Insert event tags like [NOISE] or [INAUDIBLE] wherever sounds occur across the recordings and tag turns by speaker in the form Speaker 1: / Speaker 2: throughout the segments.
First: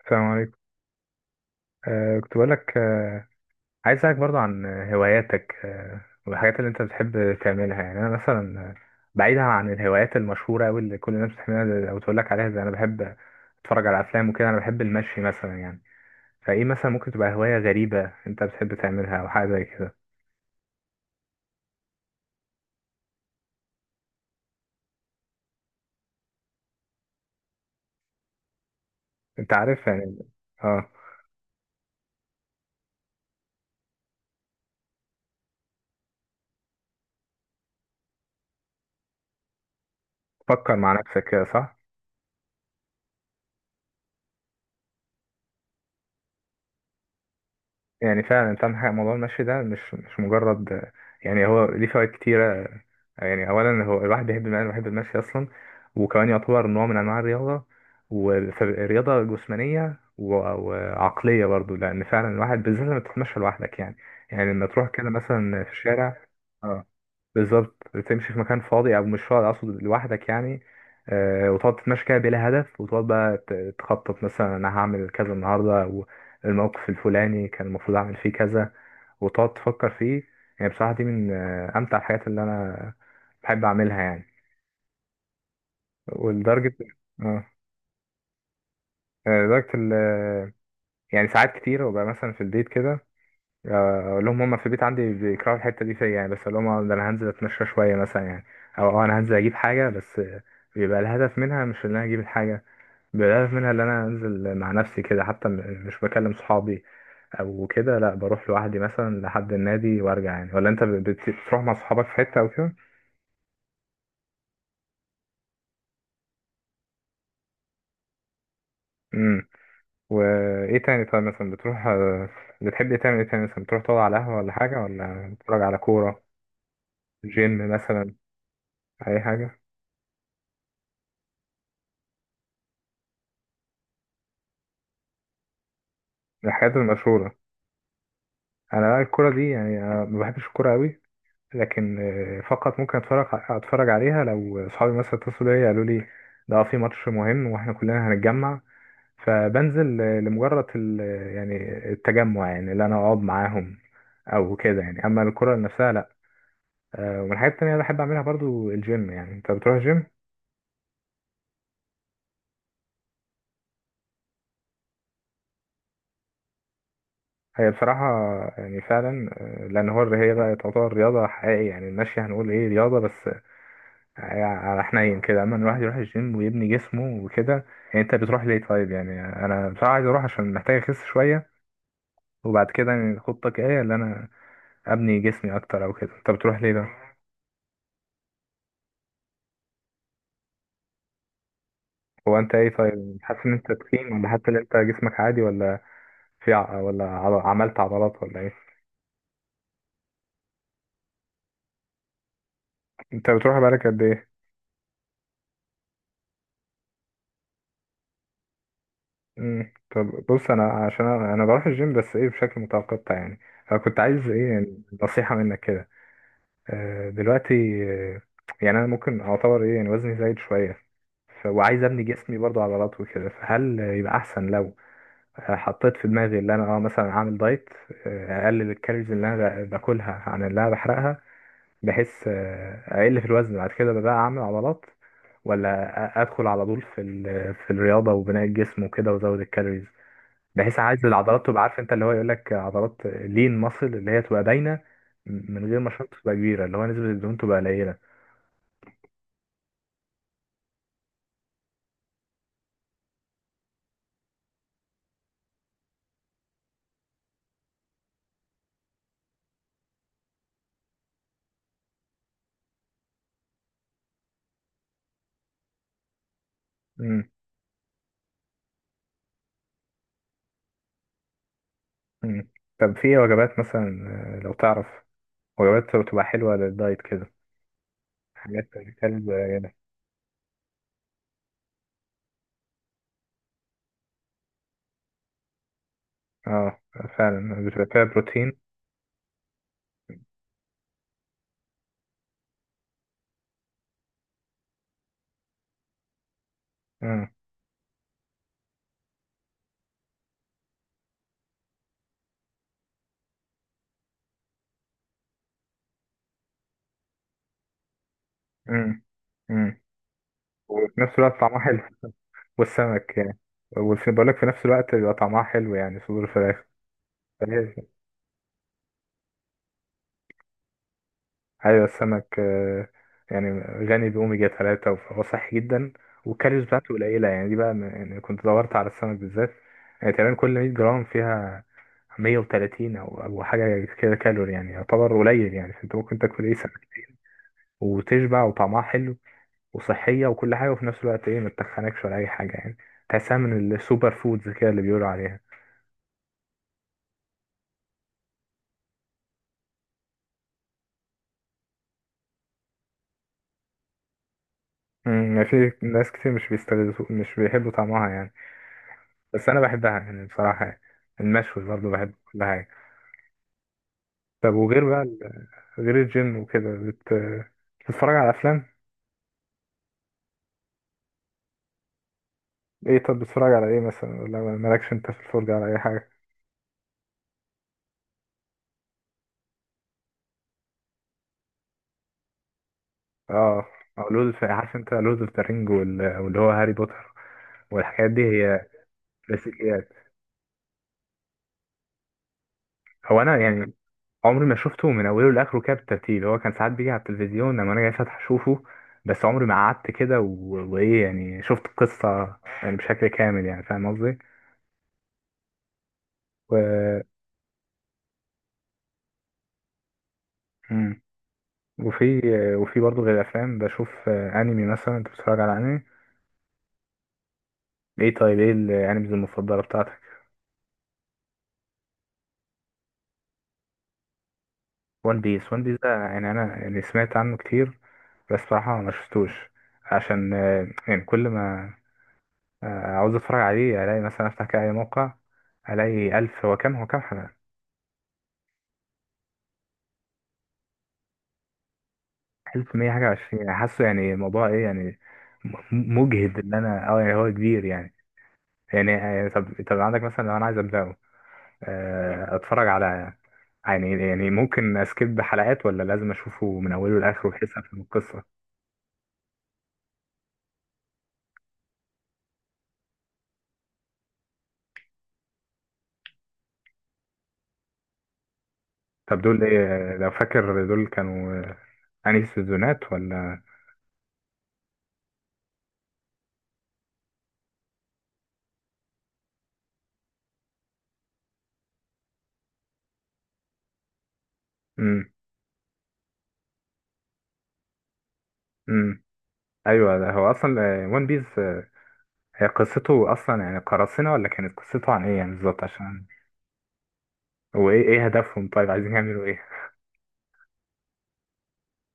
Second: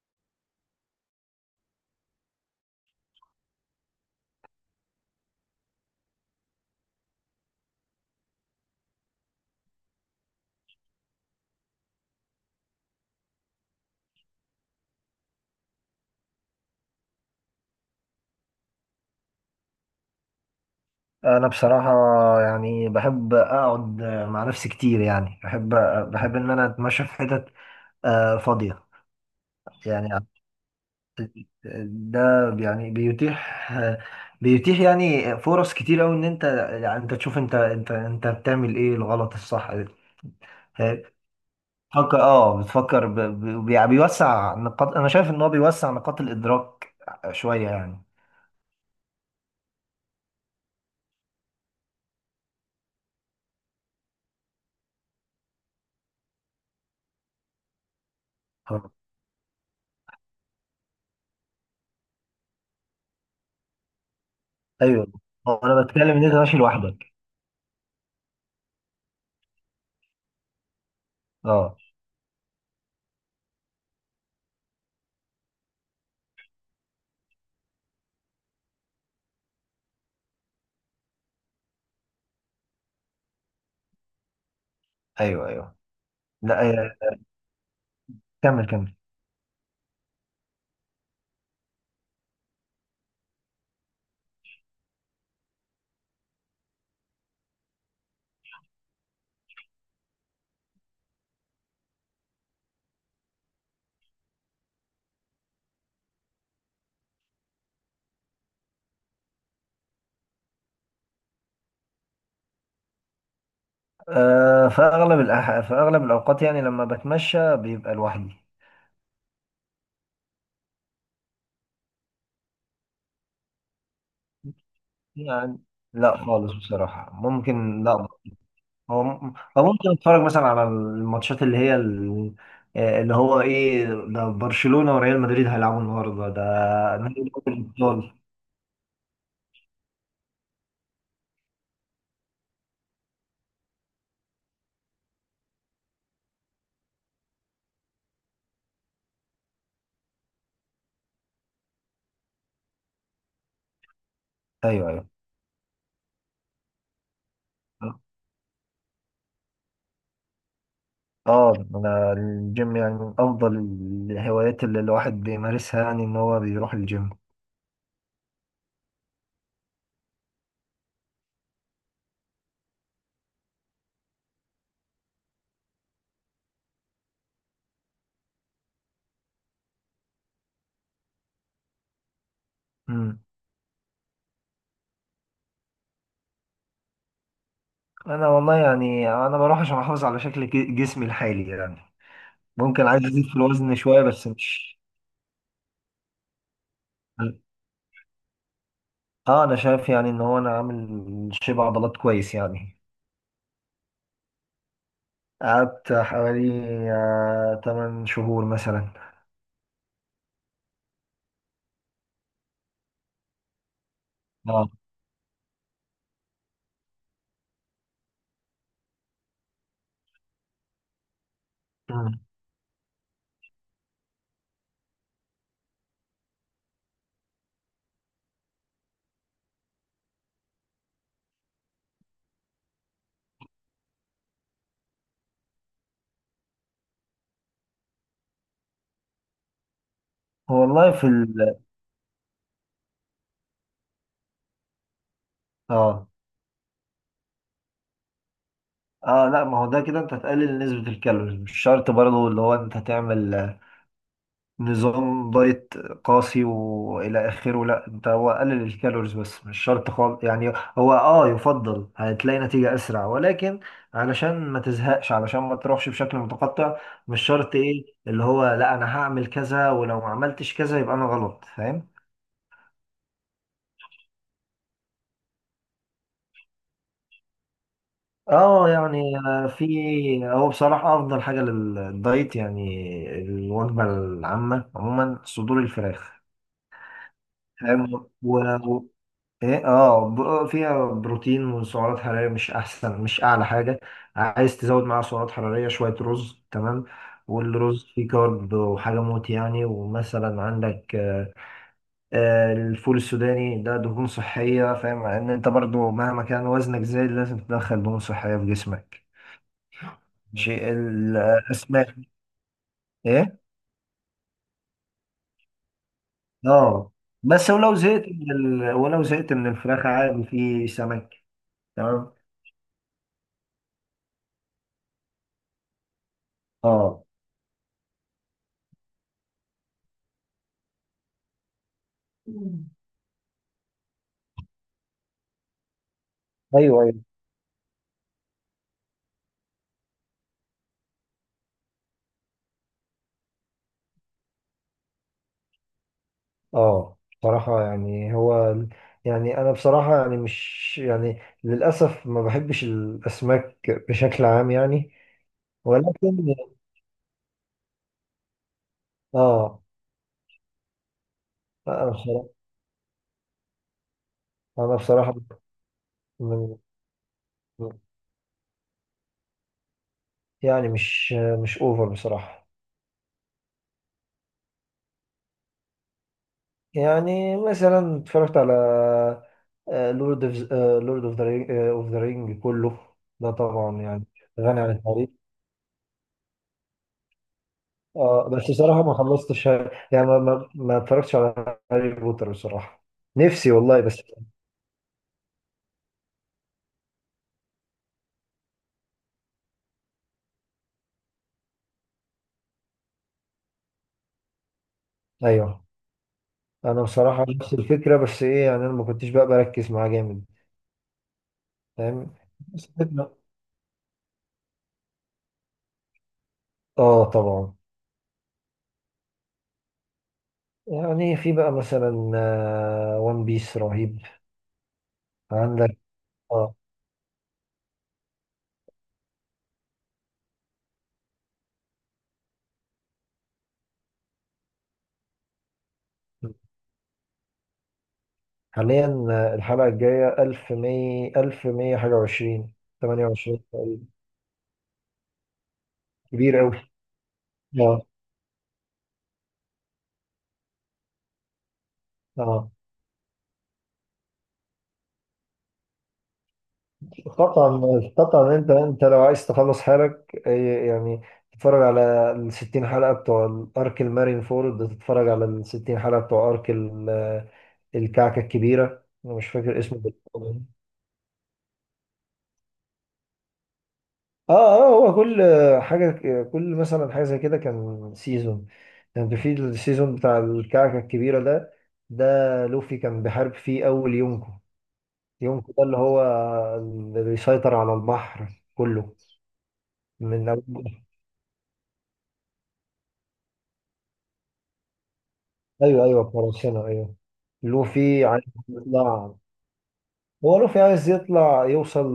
Speaker 1: السلام عليكم. كنت بقولك عايز اسألك برضو عن هواياتك، والحاجات اللي انت بتحب تعملها. يعني انا مثلا بعيدا عن الهوايات المشهورة أوي اللي كل الناس بتحبها او تقولك عليها، زي انا بحب اتفرج على افلام وكده، انا بحب المشي مثلا يعني. فايه مثلا ممكن تبقى هواية غريبة انت بتحب تعملها او حاجة زي كده؟
Speaker 2: انا بصراحه يعني بحب اقعد مع نفسي كتير يعني بحب ان انا اتمشى في حتت فاضيه.
Speaker 1: انت عارف
Speaker 2: يعني
Speaker 1: يعني. اه.
Speaker 2: ده يعني بيتيح يعني فرص كتير قوي ان انت يعني انت تشوف انت بتعمل ايه الغلط الصح.
Speaker 1: فكر مع نفسك كده، صح.
Speaker 2: تفكر، اه بتفكر بيوسع نقاط، انا شايف ان هو بيوسع نقاط الادراك شويه يعني.
Speaker 1: يعني فعلا انت عندك حق، موضوع المشي ده مش مجرد، يعني هو ليه فوائد كتيرة. يعني اولا هو الواحد بيحب المشي، اصلا، وكمان يعتبر نوع من انواع الرياضه،
Speaker 2: آه.
Speaker 1: ورياضه جسمانيه و- وعقليه برضو، لان فعلا الواحد بالذات لما تتمشى لوحدك يعني يعني لما تروح
Speaker 2: ايوه،
Speaker 1: كده
Speaker 2: هو
Speaker 1: مثلا في
Speaker 2: انا بتكلم
Speaker 1: الشارع،
Speaker 2: ان انت ماشي
Speaker 1: اه،
Speaker 2: لوحدك.
Speaker 1: بالظبط. تمشي في مكان فاضي او مش فاضي، اقصد لوحدك يعني، وتقعد
Speaker 2: اه
Speaker 1: تتمشى كده بلا هدف، وتقعد بقى تخطط مثلا، انا هعمل كذا النهارده، والموقف الفلاني كان المفروض اعمل فيه كذا، وتقعد تفكر فيه. يعني بصراحة دي من أمتع الحاجات اللي أنا بحب أعملها يعني.
Speaker 2: ايوه ايوه. لا،
Speaker 1: ولدرجة اه
Speaker 2: كمل كمل.
Speaker 1: آه، لدرجة ال آه، يعني ساعات كتير ببقى مثلا في البيت كده، أقول لهم، هما في البيت عندي بيكرهوا الحتة دي فيا يعني، بس أقول لهم ده أنا هنزل أتمشى شوية مثلا يعني، أو أنا هنزل أجيب حاجة، بس بيبقى الهدف منها مش إن أنا أجيب الحاجة، بيبقى الهدف منها إن أنا أنزل مع نفسي كده، حتى مش بكلم صحابي أو كده، لأ بروح لوحدي مثلا لحد النادي وأرجع يعني. ولا أنت بتروح مع صحابك في حتة أو كده؟
Speaker 2: في في أغلب الأوقات يعني لما بتمشى بيبقى لوحدي.
Speaker 1: وايه تاني طيب؟ مثلا بتروح، بتحب إيه، تعمل ايه تاني؟ مثلا بتروح تقعد على قهوة ولا حاجة، ولا
Speaker 2: يعني
Speaker 1: بتتفرج على كورة،
Speaker 2: لا خالص بصراحة،
Speaker 1: جيم
Speaker 2: ممكن لا.
Speaker 1: مثلا، أي حاجة
Speaker 2: هو ممكن أتفرج مثلا على الماتشات اللي هو إيه ده، برشلونة وريال مدريد هيلعبوا النهاردة ده
Speaker 1: من الحاجات
Speaker 2: نهائي
Speaker 1: المشهورة؟
Speaker 2: دوري الأبطال.
Speaker 1: أنا بقى الكورة دي، يعني أنا ما بحبش الكورة أوي، لكن فقط ممكن أتفرج عليها لو أصحابي مثلا اتصلوا بيا قالوا لي ده في ماتش مهم وإحنا كلنا هنتجمع، فبنزل لمجرد يعني التجمع، يعني اللي أنا أقعد معاهم أو كده
Speaker 2: أيوه
Speaker 1: يعني،
Speaker 2: أيوه.
Speaker 1: أما الكورة نفسها لأ. ومن الحاجات التانية اللي بحب أعملها برضو الجيم. يعني أنت بتروح جيم؟
Speaker 2: اه انا الجيم يعني من افضل الهوايات اللي الواحد بيمارسها، يعني ان هو بيروح الجيم.
Speaker 1: هي بصراحة، يعني فعلا، لأن هو هي بقى تعتبر رياضة حقيقية، يعني المشي هنقول إيه، رياضة بس على حنين كده، أما الواحد يروح الجيم ويبني جسمه وكده يعني. أنت بتروح ليه طيب يعني؟ أنا بصراحة عايز أروح عشان محتاج أخس شوية. وبعد كده يعني
Speaker 2: مم.
Speaker 1: خطتك إيه، اللي أنا أبني جسمي أكتر أو كده؟ أنت بتروح ليه ده؟
Speaker 2: انا والله يعني انا بروح عشان احافظ على شكل جسمي الحالي يعني.
Speaker 1: هو أنت إيه
Speaker 2: ممكن عايز
Speaker 1: طيب،
Speaker 2: ازيد في
Speaker 1: حاسس إن أنت
Speaker 2: الوزن شويه
Speaker 1: تخين
Speaker 2: بس
Speaker 1: ولا حاسس إن أنت
Speaker 2: مش.
Speaker 1: جسمك عادي، ولا في ولا عملت عضلات ولا إيه؟
Speaker 2: اه انا شايف يعني ان هو انا عامل شبه عضلات كويس يعني.
Speaker 1: أنت بتروح بقالك قد إيه؟
Speaker 2: قعدت حوالي آه 8 شهور مثلا.
Speaker 1: مم. طب بص انا، عشان أنا بروح الجيم بس ايه بشكل متقطع يعني، فكنت عايز ايه
Speaker 2: اه.
Speaker 1: يعني نصيحة منك كده. دلوقتي آه، يعني انا ممكن اعتبر ايه، يعني وزني زايد شوية، وعايز ابني
Speaker 2: مم.
Speaker 1: جسمي برضو عضلات وكده، فهل يبقى احسن لو حطيت في دماغي ان انا مثلا اعمل دايت، اقلل الكالوريز اللي انا باكلها عن اللي انا بحرقها، بحيث اقل في الوزن، بعد كده بقى اعمل عضلات، ولا ادخل على طول في في الرياضة وبناء الجسم وكده، وازود الكالوريز، بحيث
Speaker 2: والله
Speaker 1: عايز
Speaker 2: في
Speaker 1: العضلات
Speaker 2: ال،
Speaker 1: تبقى، عارف انت اللي هو يقول لك عضلات لين ماسل، اللي هي تبقى باينه من غير ما
Speaker 2: اه
Speaker 1: الشنطه تبقى كبيره، اللي هو نسبه الدهون تبقى قليله.
Speaker 2: اه لا، ما هو ده كده انت هتقلل نسبة الكالوريز، مش شرط برضه اللي هو انت تعمل نظام دايت قاسي والى اخره. لا انت هو قلل الكالوريز بس مش شرط خالص يعني. هو اه يفضل هتلاقي نتيجة اسرع ولكن علشان ما تزهقش، علشان ما تروحش بشكل متقطع، مش
Speaker 1: امم.
Speaker 2: شرط ايه اللي هو لا انا هعمل كذا ولو ما عملتش كذا يبقى انا غلط، فاهم.
Speaker 1: امم. طب في ايه وجبات مثلا، لو تعرف وجبات بتبقى حلوه للدايت كده؟ حاجات
Speaker 2: اه يعني
Speaker 1: كالب قليله.
Speaker 2: في، هو بصراحة افضل حاجة للدايت يعني الوجبة العامة عموما صدور الفراخ.
Speaker 1: اه، فعلا بتبقى فيها
Speaker 2: فاهم.
Speaker 1: بروتين.
Speaker 2: فيها بروتين وسعرات حرارية، مش احسن، مش اعلى حاجة. عايز تزود معاها سعرات حرارية شوية، رز تمام.
Speaker 1: امم.
Speaker 2: والرز فيه كارب وحاجة موت يعني، ومثلا عندك الفول السوداني ده دهون صحية، فاهم، ان انت برضو مهما كان وزنك زايد لازم تدخل دهون صحية في جسمك.
Speaker 1: امم. امم.
Speaker 2: شيء
Speaker 1: وفي نفس الوقت طعمها حلو،
Speaker 2: الاسماك.
Speaker 1: والسمك يعني.
Speaker 2: ايه
Speaker 1: وفي بقول لك، في نفس الوقت بيبقى طعمها حلو يعني، صدور الفراخ.
Speaker 2: اه. بس ولو زهقت من الفراخ عادي في سمك.
Speaker 1: ايوه،
Speaker 2: تمام.
Speaker 1: السمك يعني غني باوميجا 3 فهو صحي جدا، والكالوريز بتاعته
Speaker 2: اه
Speaker 1: قليله يعني، دي بقى يعني كنت دورت على السمك بالذات. يعني تقريبا كل 100 جرام فيها 130 او حاجه كده كالوري، يعني يعتبر قليل يعني. فانت ممكن تاكل ايه،
Speaker 2: ايوه أيوه.
Speaker 1: سمكتين وتشبع، وطعمها حلو وصحيه وكل حاجه، وفي نفس الوقت ايه، ما تتخنكش ولا اي حاجه يعني. تحسها من السوبر فودز كده اللي بيقولوا عليها.
Speaker 2: اه بصراحة يعني هو، يعني أنا بصراحة يعني مش يعني للأسف ما بحبش الأسماك بشكل عام يعني.
Speaker 1: امم. يعني في ناس كتير
Speaker 2: ولكن
Speaker 1: مش بيحبوا طعمها يعني، بس انا
Speaker 2: اه.
Speaker 1: بحبها يعني بصراحه يعني. المشوي برضه
Speaker 2: أنا
Speaker 1: بحب
Speaker 2: بصراحة
Speaker 1: كل حاجه. طب
Speaker 2: أنا
Speaker 1: وغير بقى،
Speaker 2: بصراحة
Speaker 1: غير الجيم
Speaker 2: من-
Speaker 1: وكده بتتفرج على افلام.
Speaker 2: يعني مش أوفر بصراحة.
Speaker 1: ايه طب، بتتفرج على ايه مثلا، ولا مالكش انت في الفرجة على اي حاجة؟
Speaker 2: يعني مثلا اتفرجت على لورد اوف لورد اوف ذا رينج كله. ده
Speaker 1: اه،
Speaker 2: طبعا يعني
Speaker 1: أو لود في،
Speaker 2: غني عن
Speaker 1: عارف انت
Speaker 2: التعريف.
Speaker 1: لود اوف ذا رينج واللي هو هاري بوتر والحاجات دي،
Speaker 2: اه بس
Speaker 1: هي
Speaker 2: بصراحة ما خلصتش يعني.
Speaker 1: كلاسيكيات.
Speaker 2: ما اتفرجتش على هاري بوتر بصراحة.
Speaker 1: هو انا
Speaker 2: نفسي
Speaker 1: يعني
Speaker 2: والله بس.
Speaker 1: عمري ما شفته من اوله لاخره كده بالترتيب، هو كان ساعات بيجي على التلفزيون لما انا جاي فاتح اشوفه، بس عمري ما قعدت كده وايه يعني، شفت القصة يعني بشكل كامل يعني، فاهم قصدي؟
Speaker 2: ايوه، انا
Speaker 1: و...
Speaker 2: بصراحة نفس الفكرة بس ايه يعني، انا ما كنتش بقى بركز معاه جامد،
Speaker 1: مم.
Speaker 2: فاهم.
Speaker 1: وفي
Speaker 2: بس
Speaker 1: وفي برضه،
Speaker 2: الفكرة.
Speaker 1: غير الافلام بشوف انمي مثلا. انت بتتفرج على انمي؟
Speaker 2: اه طبعا.
Speaker 1: ايه طيب، ايه الانميز المفضله بتاعتك؟
Speaker 2: يعني في بقى مثلا وان بيس رهيب.
Speaker 1: وان بيس. وان
Speaker 2: عندك
Speaker 1: بيس ده يعني
Speaker 2: اه.
Speaker 1: انا، يعني سمعت عنه كتير، بس بصراحه ما شفتوش عشان يعني كل ما عاوز اتفرج عليه الاقي مثلا افتح كده اي موقع، الاقي الف، هو كام حلقه.
Speaker 2: حاليا الحلقة الجاية 1100، 1100 حاجة وعشرين،
Speaker 1: 1100 حاجه
Speaker 2: 28
Speaker 1: وعشرين، يعني حاسه
Speaker 2: تقريبا.
Speaker 1: يعني، موضوع ايه يعني، مجهد
Speaker 2: كبير
Speaker 1: ان
Speaker 2: أوي.
Speaker 1: انا، يعني هو كبير
Speaker 2: اه
Speaker 1: يعني. يعني يعني، طب عندك مثلا لو انا عايز ابداه،
Speaker 2: اه
Speaker 1: اتفرج على، يعني ممكن اسكيب حلقات ولا لازم اشوفه من اوله لاخره بحيث افهم
Speaker 2: طبعا
Speaker 1: القصه؟
Speaker 2: طبعا، انت لو عايز تخلص حالك يعني تتفرج على ال 60 حلقه بتوع الارك المارين فورد، تتفرج على ال 60 حلقه بتوع الكعكه الكبيره، انا
Speaker 1: طب
Speaker 2: مش
Speaker 1: دول
Speaker 2: فاكر اسمه
Speaker 1: ايه لو
Speaker 2: بالظبط.
Speaker 1: فاكر، دول كانوا انهي سيزونات ولا؟
Speaker 2: اه اه هو كل حاجه، كل مثلا حاجه زي كده كان سيزون. يعني في السيزون بتاع الكعكه الكبيره ده، ده لوفي كان بيحارب فيه اول يونكو.
Speaker 1: امم.
Speaker 2: يونكو ده اللي هو اللي بيسيطر على البحر كله.
Speaker 1: امم. ايوه، ده
Speaker 2: من
Speaker 1: هو اصلا
Speaker 2: أول،
Speaker 1: ون بيس. هي قصته اصلا يعني قراصنه، ولا كانت قصته عن ايه يعني بالظبط
Speaker 2: ايوه ايوه
Speaker 1: عشان؟
Speaker 2: قراصنة ايوه. لوفي
Speaker 1: ايه
Speaker 2: عايز
Speaker 1: هدفهم طيب، عايزين
Speaker 2: يطلع،
Speaker 1: يعملوا ايه؟
Speaker 2: هو لوفي عايز يطلع يوصل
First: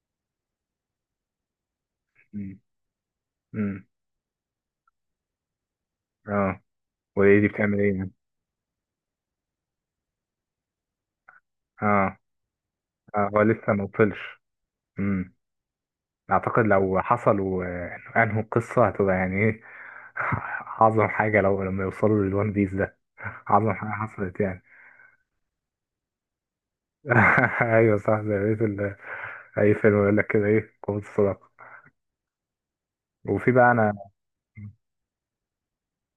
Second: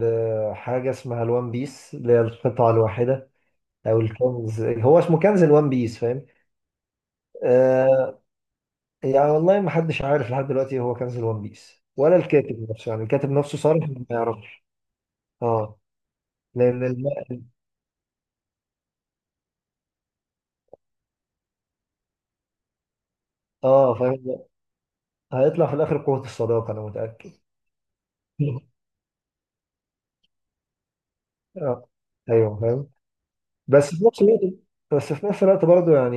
Speaker 2: لحاجة اسمها الوان بيس اللي هي
Speaker 1: امم.
Speaker 2: القطعة الواحدة،
Speaker 1: امم.
Speaker 2: او الكنز، هو اسمه كنز الوان بيس، فاهم.
Speaker 1: اه، وايه دي بتعمل ايه يعني؟
Speaker 2: آه، يعني والله ما حدش عارف لحد دلوقتي هو كنز الوان بيس، ولا
Speaker 1: اه.
Speaker 2: الكاتب نفسه، يعني
Speaker 1: اه،
Speaker 2: الكاتب
Speaker 1: هو
Speaker 2: نفسه
Speaker 1: لسه ما
Speaker 2: صارف ما
Speaker 1: وصلش.
Speaker 2: يعرفش. اه
Speaker 1: اعتقد
Speaker 2: لان
Speaker 1: لو
Speaker 2: الم...
Speaker 1: حصل وانهوا القصه هتبقى يعني ايه. [LAUGHS] اعظم حاجه لو لما يوصلوا للوان بيس ده، [LAUGHS] اعظم حاجه
Speaker 2: اه
Speaker 1: حصلت
Speaker 2: فاهم.
Speaker 1: يعني.
Speaker 2: هيطلع في الاخر قوة الصداقة انا متأكد.
Speaker 1: [LAUGHS] ايوه صح، زي بقية
Speaker 2: [LAUGHS]
Speaker 1: اي فيلم يقول لك كده ايه، قوه الصداقه.
Speaker 2: اه ايوه فاهم.
Speaker 1: وفي بقى انا،
Speaker 2: بس في نفس الوقت بس في نفس الوقت برضه يعني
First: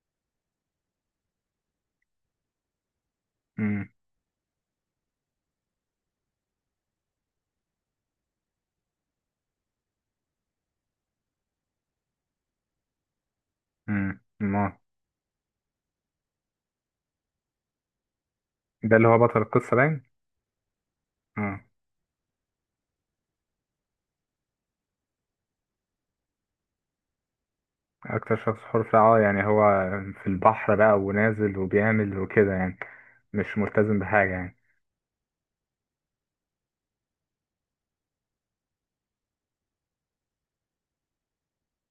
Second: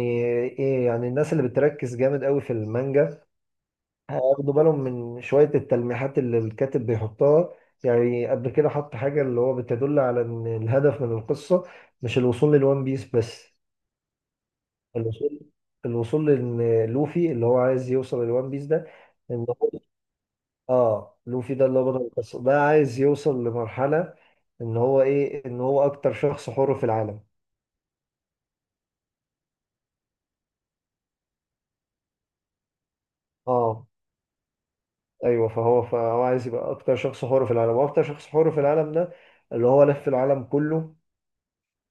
Speaker 2: ايه، يعني الناس اللي بتركز جامد قوي في المانجا
Speaker 1: امم
Speaker 2: هياخدوا بالهم من شوية التلميحات اللي الكاتب بيحطها. يعني قبل كده حط حاجة اللي هو بتدل على ان الهدف من القصة مش الوصول للوان بيس بس.
Speaker 1: ما
Speaker 2: الوصول الوصول لان لوفي اللي هو عايز يوصل للوان بيس ده،
Speaker 1: ده اللي هو بطل
Speaker 2: ان هو
Speaker 1: القصه باين.
Speaker 2: اه، لوفي
Speaker 1: امم.
Speaker 2: ده اللي هو بطل القصة، ده عايز يوصل لمرحلة ان هو ايه، ان هو اكتر شخص حر في العالم.
Speaker 1: اكتر شخص حر في، يعني هو في البحر بقى ونازل وبيعمل وكده يعني، مش
Speaker 2: اه
Speaker 1: ملتزم بحاجه يعني
Speaker 2: ايوه، فهو عايز يبقى اكتر شخص حر في العالم، واكتر شخص حر في العالم ده اللي هو لف العالم كله،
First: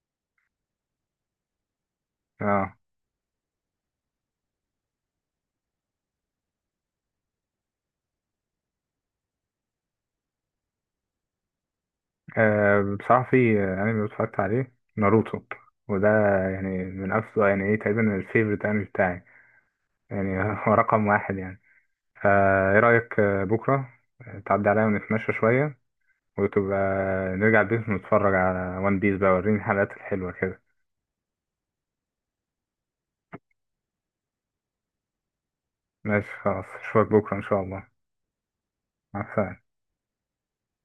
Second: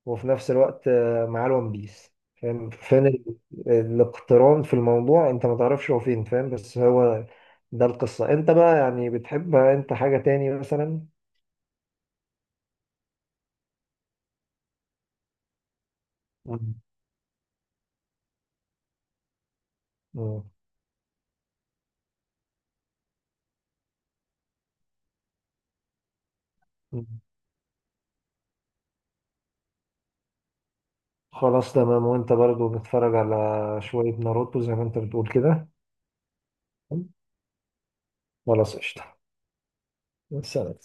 Speaker 2: وفي نفس الوقت معاه الون بيس، فاهم
Speaker 1: آه.
Speaker 2: فين الاقتران في الموضوع. انت ما تعرفش هو فين، فاهم، بس هو ده القصة. انت بقى يعني بتحب انت حاجة تاني مثلا؟
Speaker 1: أه، بصراحة في أنمي اتفرجت عليه، ناروتو. وده يعني
Speaker 2: مم.
Speaker 1: من أفضل، يعني إيه تقريبا الفيفوريت أنمي بتاعي، يعني
Speaker 2: مم.
Speaker 1: [LAUGHS] هو رقم واحد يعني. إيه رأيك، بكرة تعدي عليا ونتمشى شوية، وتبقى
Speaker 2: مم.
Speaker 1: نرجع البيت ونتفرج على ون بيس بقى، وريني الحلقات الحلوة كده.
Speaker 2: خلاص تمام، وانت برضو بتتفرج على شوية ناروتو زي ما انت بتقول كده.
Speaker 1: ماشي خلاص، أشوفك بكرة إن شاء الله.
Speaker 2: خلاص قشطة.
Speaker 1: مع السلامة.
Speaker 2: سلام.